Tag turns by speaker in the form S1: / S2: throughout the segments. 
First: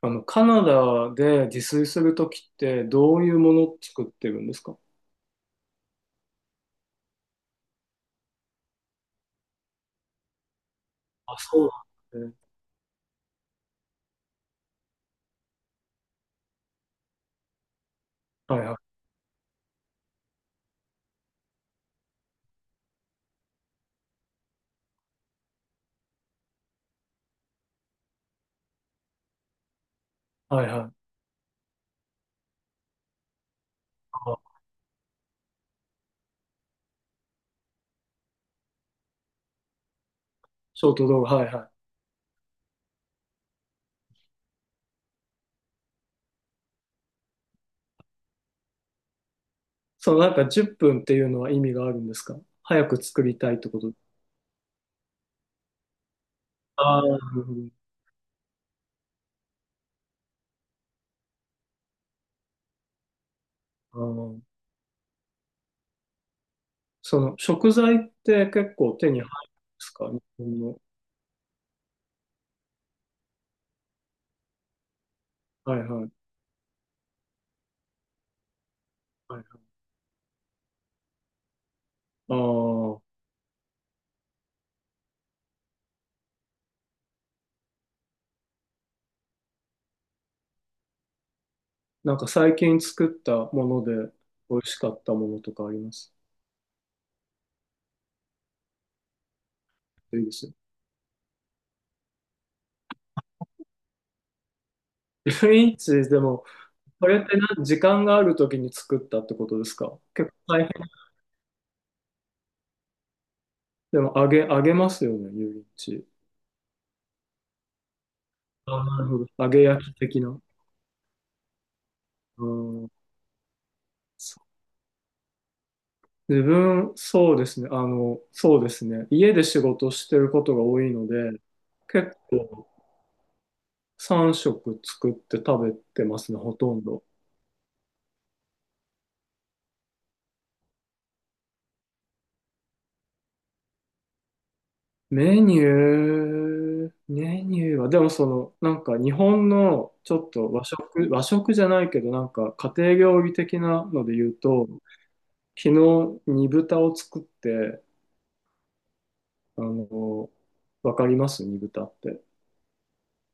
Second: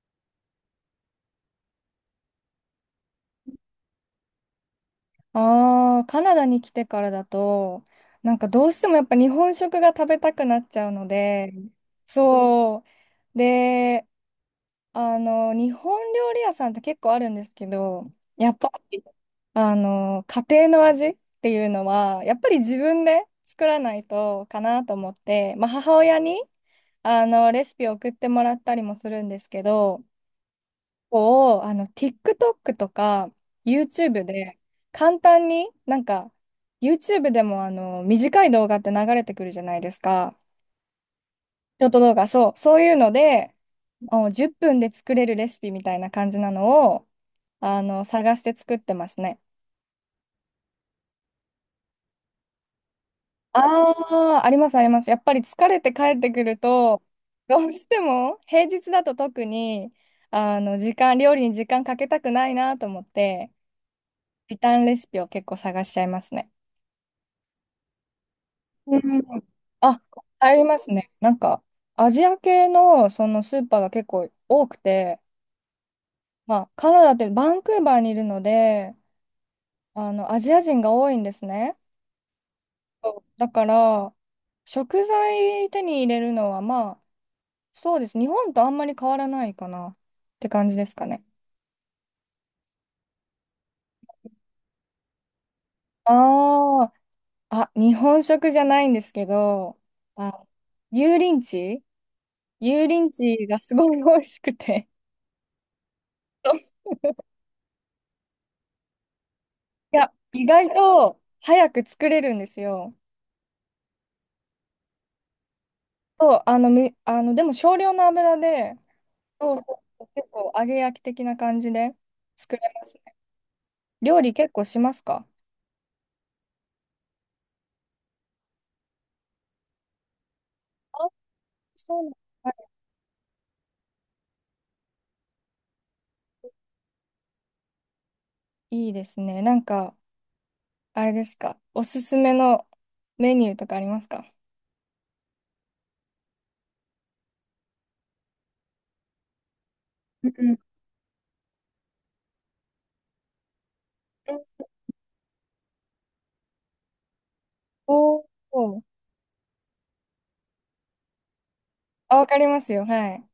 S1: カナダで自炊するときってどういうものを作ってるんですか？
S2: ああ、カナダに来てからだと、なんかどうしてもやっぱ日本食が食べたくなっちゃうの
S1: あ、
S2: で、
S1: そうなんですね。
S2: そう。で、日本料理屋さんって結構あるんですけど、や
S1: は
S2: っ
S1: い
S2: ぱ
S1: はい。
S2: り、家庭の味っていうのは、やっぱり自分で作らないとかなと思って、まあ母親に、レシピを送ってもらったりもするんですけど、
S1: はいはい。
S2: TikTok とか YouTube
S1: あ
S2: で簡単に、なんか、YouTube でも短い動画って流れてくるじゃないですか。
S1: ショート動画、はいはい。
S2: ショート動画、そう、そういうので、10分で作れるレシピみたいな感じなのを、探して作ってますね。
S1: そのなんか10分っぷんっていうのは意味があるんですか？早く作りたいってこと？
S2: ああ、ありますあります。やっぱり疲れて帰ってくる
S1: あ
S2: と、
S1: あー、なるほ
S2: どうしても平日だと特に、料理に時間かけたくないなと思って、
S1: ど。あー。
S2: 時短レシピを結構探しちゃいますね。
S1: その食材って結構
S2: う
S1: 手に
S2: ん。
S1: 入るんです
S2: あ、
S1: か、日
S2: 入
S1: 本
S2: りま
S1: の？
S2: すね。なんか、アジア系のそのスーパーが結構多くて、
S1: はいはい。
S2: まあ、カナダってバンクーバーにいるので、
S1: はいはい。
S2: アジア人が多いんですね。
S1: ああ、
S2: そうだから、食材手に入れるのは、まあ、そうです。日本とあんまり変わらないかなって感じですかね。
S1: なんか最近作ったもので美味しかったものとかあります？
S2: ああ、あ、日本食じゃないんですけど、
S1: いいです
S2: あ、
S1: よ。
S2: 油淋鶏油淋鶏がすごい美味しくて。
S1: 1インチでも。 これってな、時間があるときに作ったってことです
S2: い
S1: か？
S2: や、
S1: 結
S2: 意
S1: 構大
S2: 外
S1: 変。
S2: と早く作れるんですよ。
S1: でも、揚げますよね、油淋鶏。
S2: そう、でも少量の油で、
S1: あ、なるほど。揚
S2: そう
S1: げ
S2: そ
S1: 焼き
S2: う
S1: 的
S2: 結
S1: な。
S2: 構揚げ焼き的な感じで
S1: う
S2: 作れま
S1: ん。
S2: すね。料理
S1: そ
S2: 結
S1: う。
S2: 構しますか？
S1: 自分、そうですね。そうですね。家で仕事してることが多い
S2: あ、
S1: ので、
S2: そうなんだ。
S1: 結
S2: はい。
S1: 構3食作って食べてますね、ほとんど。
S2: いいですね。なんか、あれですか。おすすめのメニューとかありますか？
S1: メニューは、でもその、なんか日本のちょ
S2: う
S1: っと
S2: ん。
S1: 和食、和食じゃないけど、なんか家庭料理的なので言う
S2: うん。
S1: と、昨日、煮豚を作って、
S2: おお。
S1: あの、わかります、煮豚っ
S2: あ、
S1: て？
S2: わかりますよ。はい。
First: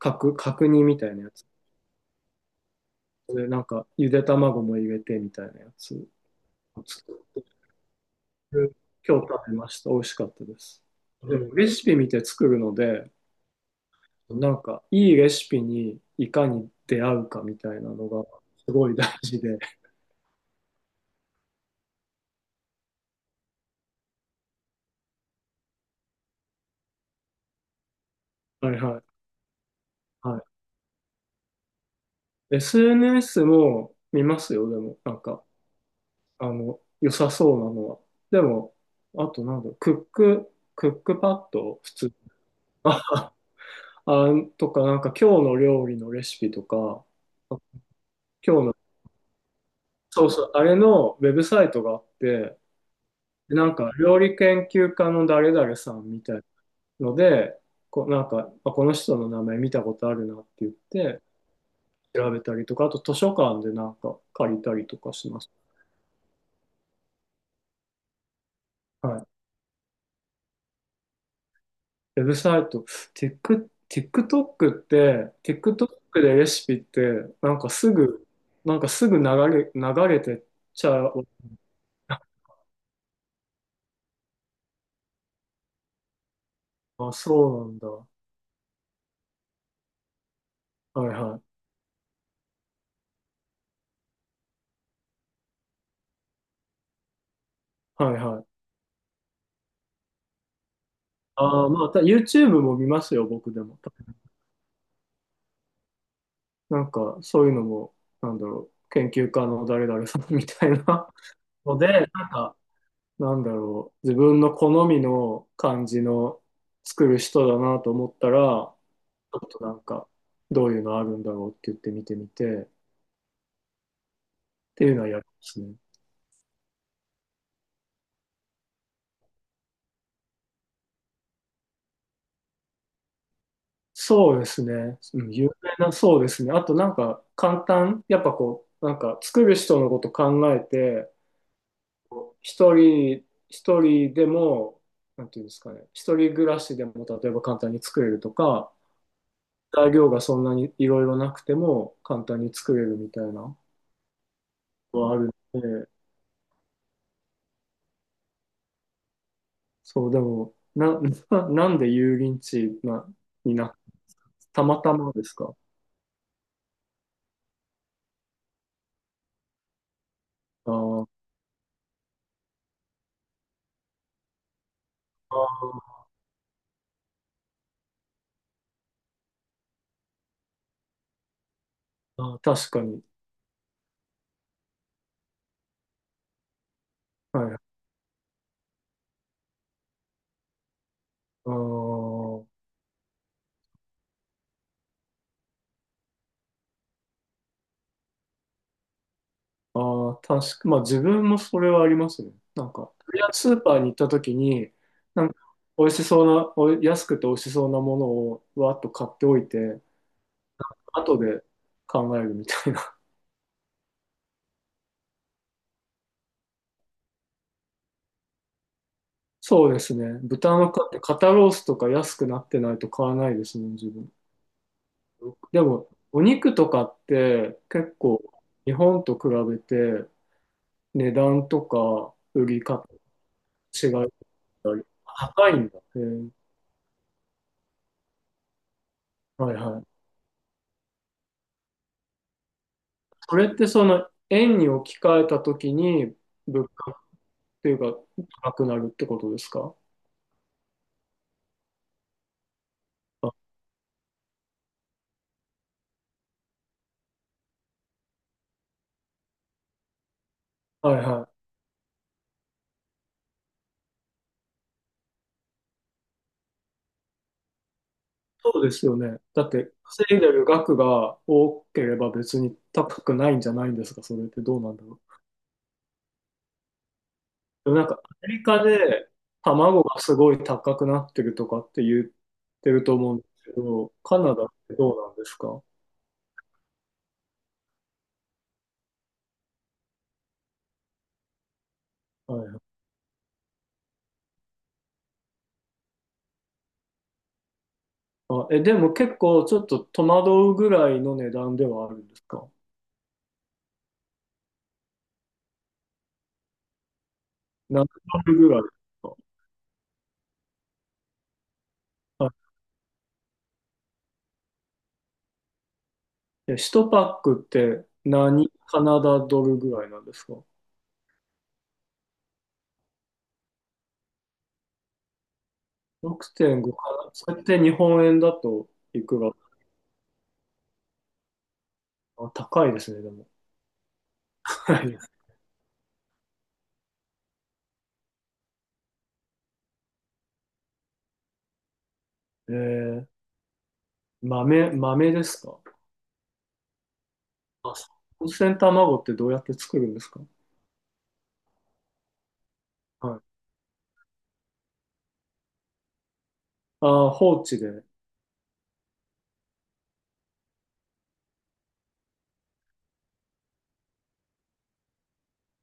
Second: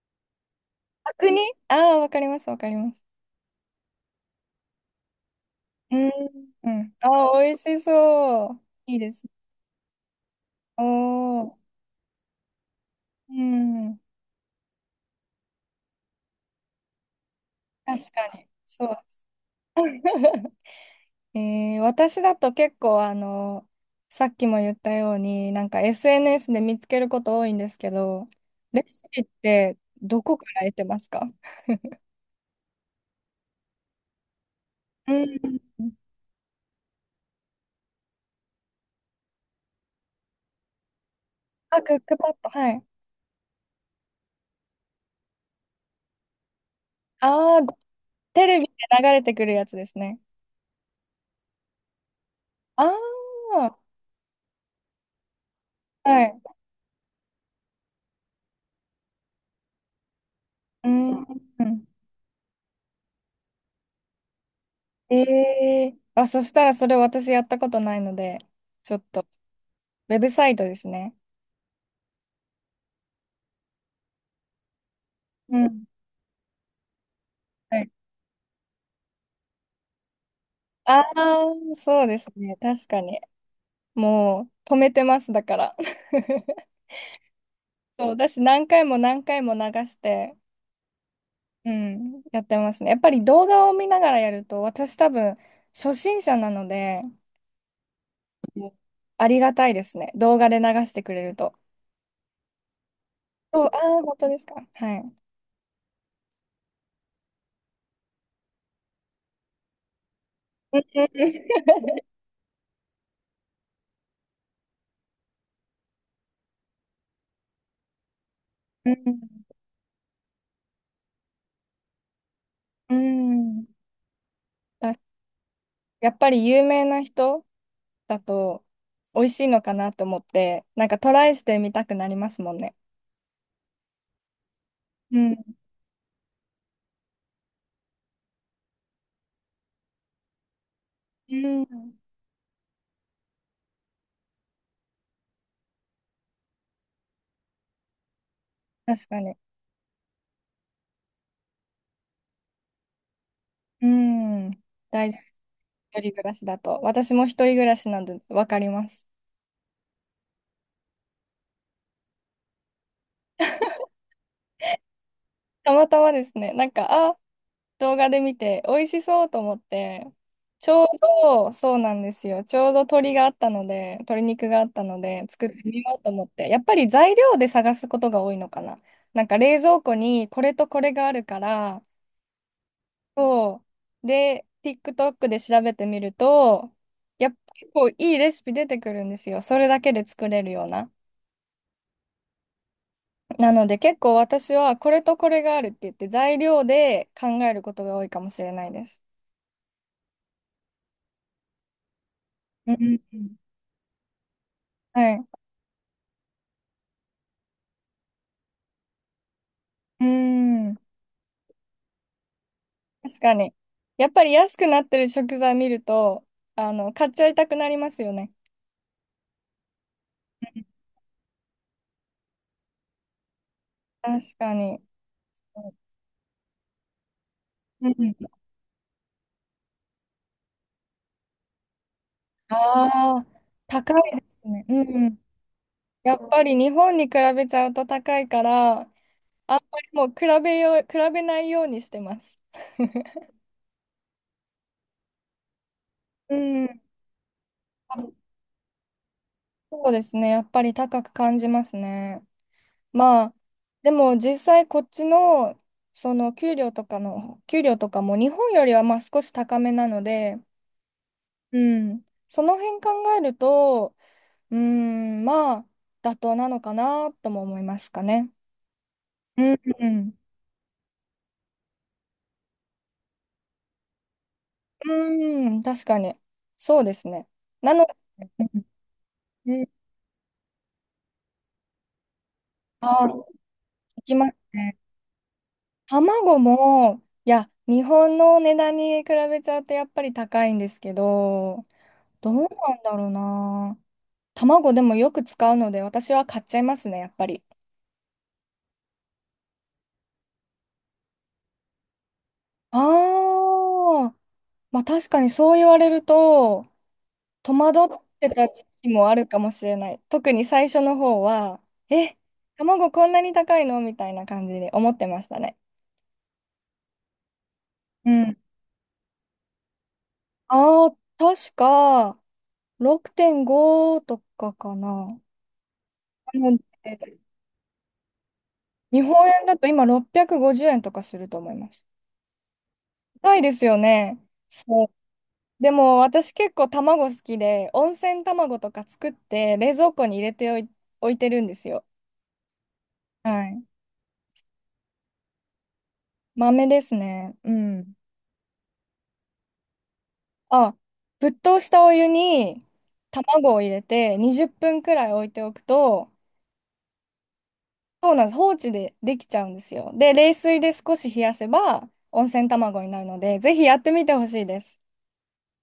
S1: 角煮みたいな
S2: 角
S1: や
S2: 煮。
S1: つ。
S2: ああー、わかります、わかります。
S1: で、なんか、ゆで卵も入れて、みたいなやつ
S2: うん。う
S1: を
S2: ん。
S1: 作
S2: ああ、
S1: って、
S2: 美味しそう。いいで
S1: 今
S2: す。
S1: 日食べました。美味しかったで
S2: お
S1: す。でも、
S2: お。
S1: レシピ見て作るので、
S2: うん。
S1: なんか、いいレシピにいかに出会うかみたいな
S2: 確
S1: のが、
S2: かに。
S1: す
S2: そ
S1: ごい
S2: う。
S1: 大事で。
S2: 私だと結構さっきも言ったように、なんか SNS で見つけること多いんですけど、
S1: はい
S2: レ
S1: は
S2: シ
S1: い。
S2: ピってどこ
S1: は
S2: から得てますか？
S1: い。SNS も見ますよ、でも、
S2: う
S1: なんか。
S2: ん。
S1: 良さそうなのは。でも、あとなんだろう、クックパッド、
S2: あ、ク
S1: 普
S2: ッ
S1: 通。
S2: クパッド、はい。
S1: あ、あとか、なんか今日の料理のレシピとか、あ
S2: ああ、テレ
S1: 今
S2: ビ
S1: 日
S2: で
S1: の、
S2: 流れてくるやつですね。
S1: そうそう、あれのウェブサイトがあって、
S2: あ
S1: でなん
S2: あ、
S1: か料理研究家の誰々さん
S2: は
S1: みた
S2: い。
S1: いので、こう、なんか、あ、この人の名前見たことあるなって言っ
S2: う
S1: て、
S2: ん。
S1: 調べたりとか、あと図書館でなんか借りたりとか
S2: え
S1: します。
S2: あ、そしたらそれ私やったことないので、ちょっ
S1: は
S2: と、
S1: い。
S2: ウェブサイトですね。
S1: ウェブサイト、テック、TikTok って、
S2: うん。
S1: TikTok でレシピって、なんかすぐ、なんかすぐ流れてっちゃ
S2: ああ、
S1: う。
S2: そうですね。確かに。もう止めてます、だから。
S1: あ、そうなんだ。
S2: そ
S1: は
S2: う、私何回も何回も流して、
S1: いはい。
S2: うん、やってますね。やっぱり動画を見ながらやると、私多分初心者なので、
S1: はいはい。
S2: うん、ありがたいですね。動画で流してくれると。
S1: ああ、まあ、YouTube も見ますよ、僕で
S2: そう、あ
S1: も。
S2: あ、本当ですか。はい。
S1: なんか、そういうのも、なんだろう、研究家の誰々さんみたい
S2: うん、
S1: な ので、なんか、なんだろう、自分の好みの感じの作る人だなと思ったら、ちょっとなんか、どういうのあるんだろうって言って見てみて、っ
S2: うん、うん。
S1: て
S2: だ
S1: いう
S2: し
S1: のはやりますね。
S2: やっぱり有名な人だと美味しいのかなと思って、なんかトライしてみたくなりますもんね。
S1: そうですね。
S2: う
S1: うん、
S2: ん。
S1: 有名な、そうですね。あとなんか、簡単、やっぱこう、なんか、作る人のこと考えて、
S2: うん、
S1: 一人、一人でも、なんていうんですかね、一人暮らしでも、例えば簡単に作れるとか、
S2: 確かに。
S1: 材料がそんなにいろいろなくても、簡単に作れるみたいなの
S2: うん。大
S1: は
S2: 事。
S1: あるので、
S2: 一人暮らしだと。私も一人暮らしなんでわかります。
S1: そう、でも、な、なんで油淋鶏な、にな、たまたまですか？
S2: たまたまですね、なんか、あ、動画で見て、美味しそうと思って、ち
S1: あ
S2: ょう
S1: ー。
S2: ど、そうなんですよ。ちょうど鶏があったので、鶏肉があったので、作ってみようと思って、やっぱり材料で探すことが多いのかな。なんか冷蔵庫にこれとこれがあるから、
S1: あー、確かに。
S2: そう。で、TikTok で調べてみると、やっぱ
S1: はい。
S2: 結構いいレシピ出てくるんですよ。それだけで作れるような。
S1: あー。
S2: なので結構私はこれとこれがあるって言って材料で考えることが多いかもしれないです。
S1: あー、確か、まあ自分もそれはありますね。な
S2: う
S1: んか、とりあえ
S2: ん。
S1: ずスーパーに行った時に、
S2: はい。
S1: なんか、美味しそうな、お安くて美味しそうなものをわーっと買っておいて、
S2: うん。
S1: 後で考えるみたいな。
S2: 確かに。やっぱり安くなってる食材見ると、買っちゃいたくなりますよね。
S1: そうですね。豚の買って肩ロースとか安くなってないと買わないですね、自分。
S2: 確かに。
S1: でも、お肉とかって
S2: う
S1: 結
S2: ん。
S1: 構日本と比べて値段とか売り方
S2: ああ、
S1: 違い。
S2: 高いですね。うん。
S1: 高いんだ。へ
S2: やっ
S1: ー。
S2: ぱり日本に比べちゃうと高いから、あん
S1: はい
S2: ま
S1: は
S2: り
S1: い。
S2: もう比べないようにしてます。
S1: それってその円に置き換えたときに、
S2: う
S1: 物
S2: ん。
S1: 価っていうか 高くなるってことですか？
S2: そうですね。やっぱり高く感じますね。ま
S1: あ、
S2: あ、でも実際こっちの、給料とかも日本よりはまあ少し高めなので、
S1: はいはい。
S2: うん、その辺考えると、まあ、妥当なのかなとも思いますかね。
S1: そうですよね。
S2: う
S1: だっ
S2: ん、
S1: て
S2: う
S1: 稼
S2: ん、
S1: いでる額が多ければ別に高くないんじゃないんですか？それってどうなんだろう。
S2: うん、確かに。そうですね。
S1: で
S2: な
S1: もな
S2: の
S1: んかアメリ
S2: で、
S1: カで
S2: うん、
S1: 卵がすごい高くなってるとかって言ってると
S2: あ、
S1: 思うんですけど、
S2: いき
S1: カ
S2: ます
S1: ナダって
S2: ね。
S1: どうなんですか？は
S2: 卵も、いや、日本の値段に比べちゃうとやっぱり高いんですけど、ど
S1: い
S2: う
S1: は
S2: な
S1: い。
S2: んだろうな。卵でもよく使うので、私は買っちゃいますね、やっぱり。
S1: あ、え、でも結構ちょっと戸惑うぐらいの値段ではあるんですか？
S2: ああ、まあ確かにそう言われると、戸
S1: 何
S2: 惑って
S1: ド
S2: た
S1: ルぐらい
S2: 時
S1: です
S2: 期も
S1: か？
S2: あるかもしれない。特に最初の方は、え、
S1: あ、
S2: 卵こんなに高いのみたいな感じで思ってましたね。
S1: え、1パックって
S2: うん。
S1: 何カナダドルぐらいなんですか？
S2: ああ、確か、6.5とかかな。なの
S1: 6.5 かな、
S2: で
S1: それって日本円だと
S2: 日
S1: いく
S2: 本
S1: ら？
S2: 円だと今650円とかすると思います。
S1: あ、高いですね、でも。
S2: 高いですよね。
S1: 高
S2: そう。
S1: い。
S2: でも私結構卵好きで、温泉卵とか作って冷蔵庫に入れておい、置いてるんですよ。
S1: えー、
S2: はい。
S1: 豆ですか？
S2: 豆ですね。う
S1: あ、
S2: ん。
S1: 温泉卵ってどうやって作るんですか？
S2: あ、沸騰したお湯に
S1: はい。
S2: 卵を入れて20分くらい置いておくと、
S1: あー、放置で。
S2: そうなんです。放置でできちゃうんですよ。で、冷水で少し冷やせば温泉卵になるので、ぜひやってみてほしいです。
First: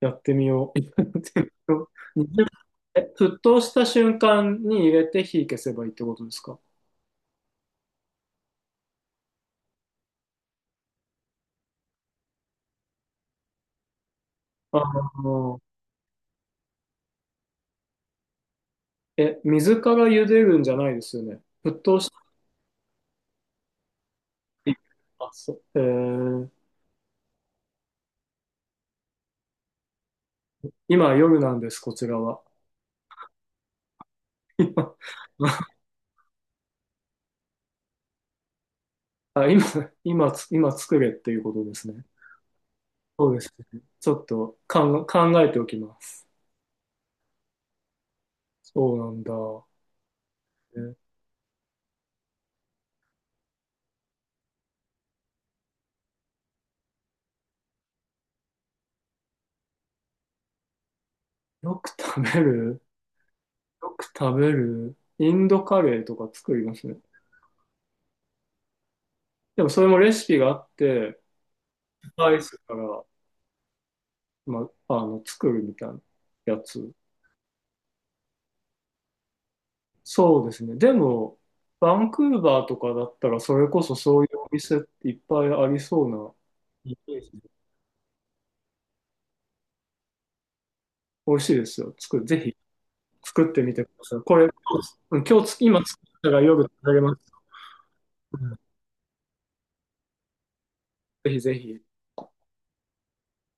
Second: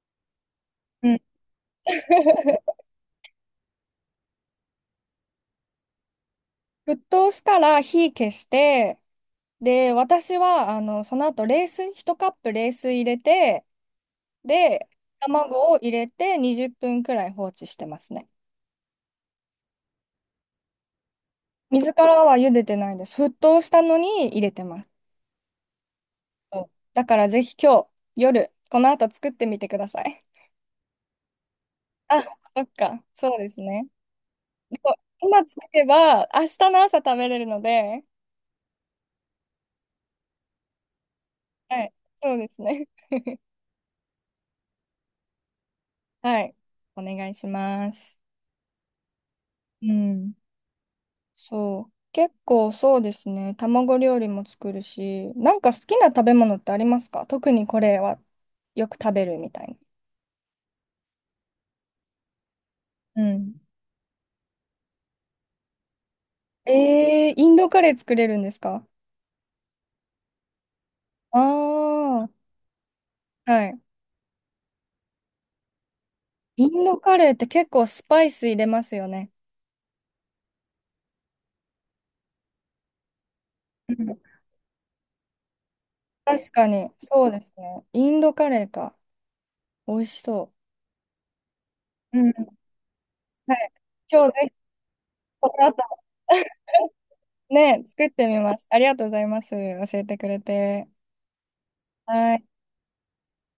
S1: やってみよう。や
S2: う
S1: っ
S2: ん。
S1: てみようにじゅう沸騰した瞬間に入れて火消せばいいってことですか？
S2: 沸騰したら火消して、で、私は、その後冷水、1カップ冷水入れて、
S1: ああ
S2: で、
S1: ー。
S2: 卵を入れて20分くらい放置してますね。
S1: え、水から茹でるんじゃないですよね。沸
S2: 水
S1: 騰。
S2: からは茹でてないです。沸騰したのに入れてます。
S1: あ、そう。えー、
S2: そうだからぜひ今日、夜、この後作ってみてください。
S1: 今夜なんです、こちら
S2: あ、
S1: は。
S2: そっか。そうですね。でも 今作れば、明日の朝食べれるので、
S1: 今、あ、今、今つ、今作れっていうことで
S2: は
S1: す
S2: い。
S1: ね。
S2: そうですね。
S1: そうですね。ちょっと考え考えておきます。
S2: はい。お願いします。
S1: そうなんだ。
S2: うん。
S1: え、
S2: そう。結構そうですね。卵料理も作るし、なんか好きな食べ物ってありますか？特にこれはよく食べるみたいな。
S1: よく食べる
S2: うん。
S1: よく食べるインドカレーとか作りますね。
S2: えー、インドカレー作れるんですか？
S1: でもそれもレシピがあって、
S2: あ
S1: ス
S2: あー、
S1: パイスから、
S2: はい。
S1: ま、作るみたいなや
S2: イン
S1: つ。
S2: ドカレーって結構スパイス入れますよね。
S1: そうですね。でも、バンクーバーとかだったら、それこ
S2: う
S1: そ
S2: ん、
S1: そういうお店っていっぱいありそうな、
S2: 確かに、
S1: イメー
S2: そう
S1: ジ
S2: で
S1: で。
S2: すね。インドカレーか。美味しそ
S1: 美味しいですよ。
S2: う。うん。
S1: ぜ
S2: は
S1: ひ作っ
S2: い。
S1: てみてください。
S2: 今
S1: こ
S2: 日ぜ
S1: れ、
S2: ひ、
S1: 今
S2: こ
S1: 日、
S2: の後、
S1: 今作ったら 夜食べれます。
S2: ね、作ってみ
S1: う
S2: ま
S1: ん。
S2: す。ありがとうございます。教えてくれて。
S1: ぜひぜひ。
S2: はい。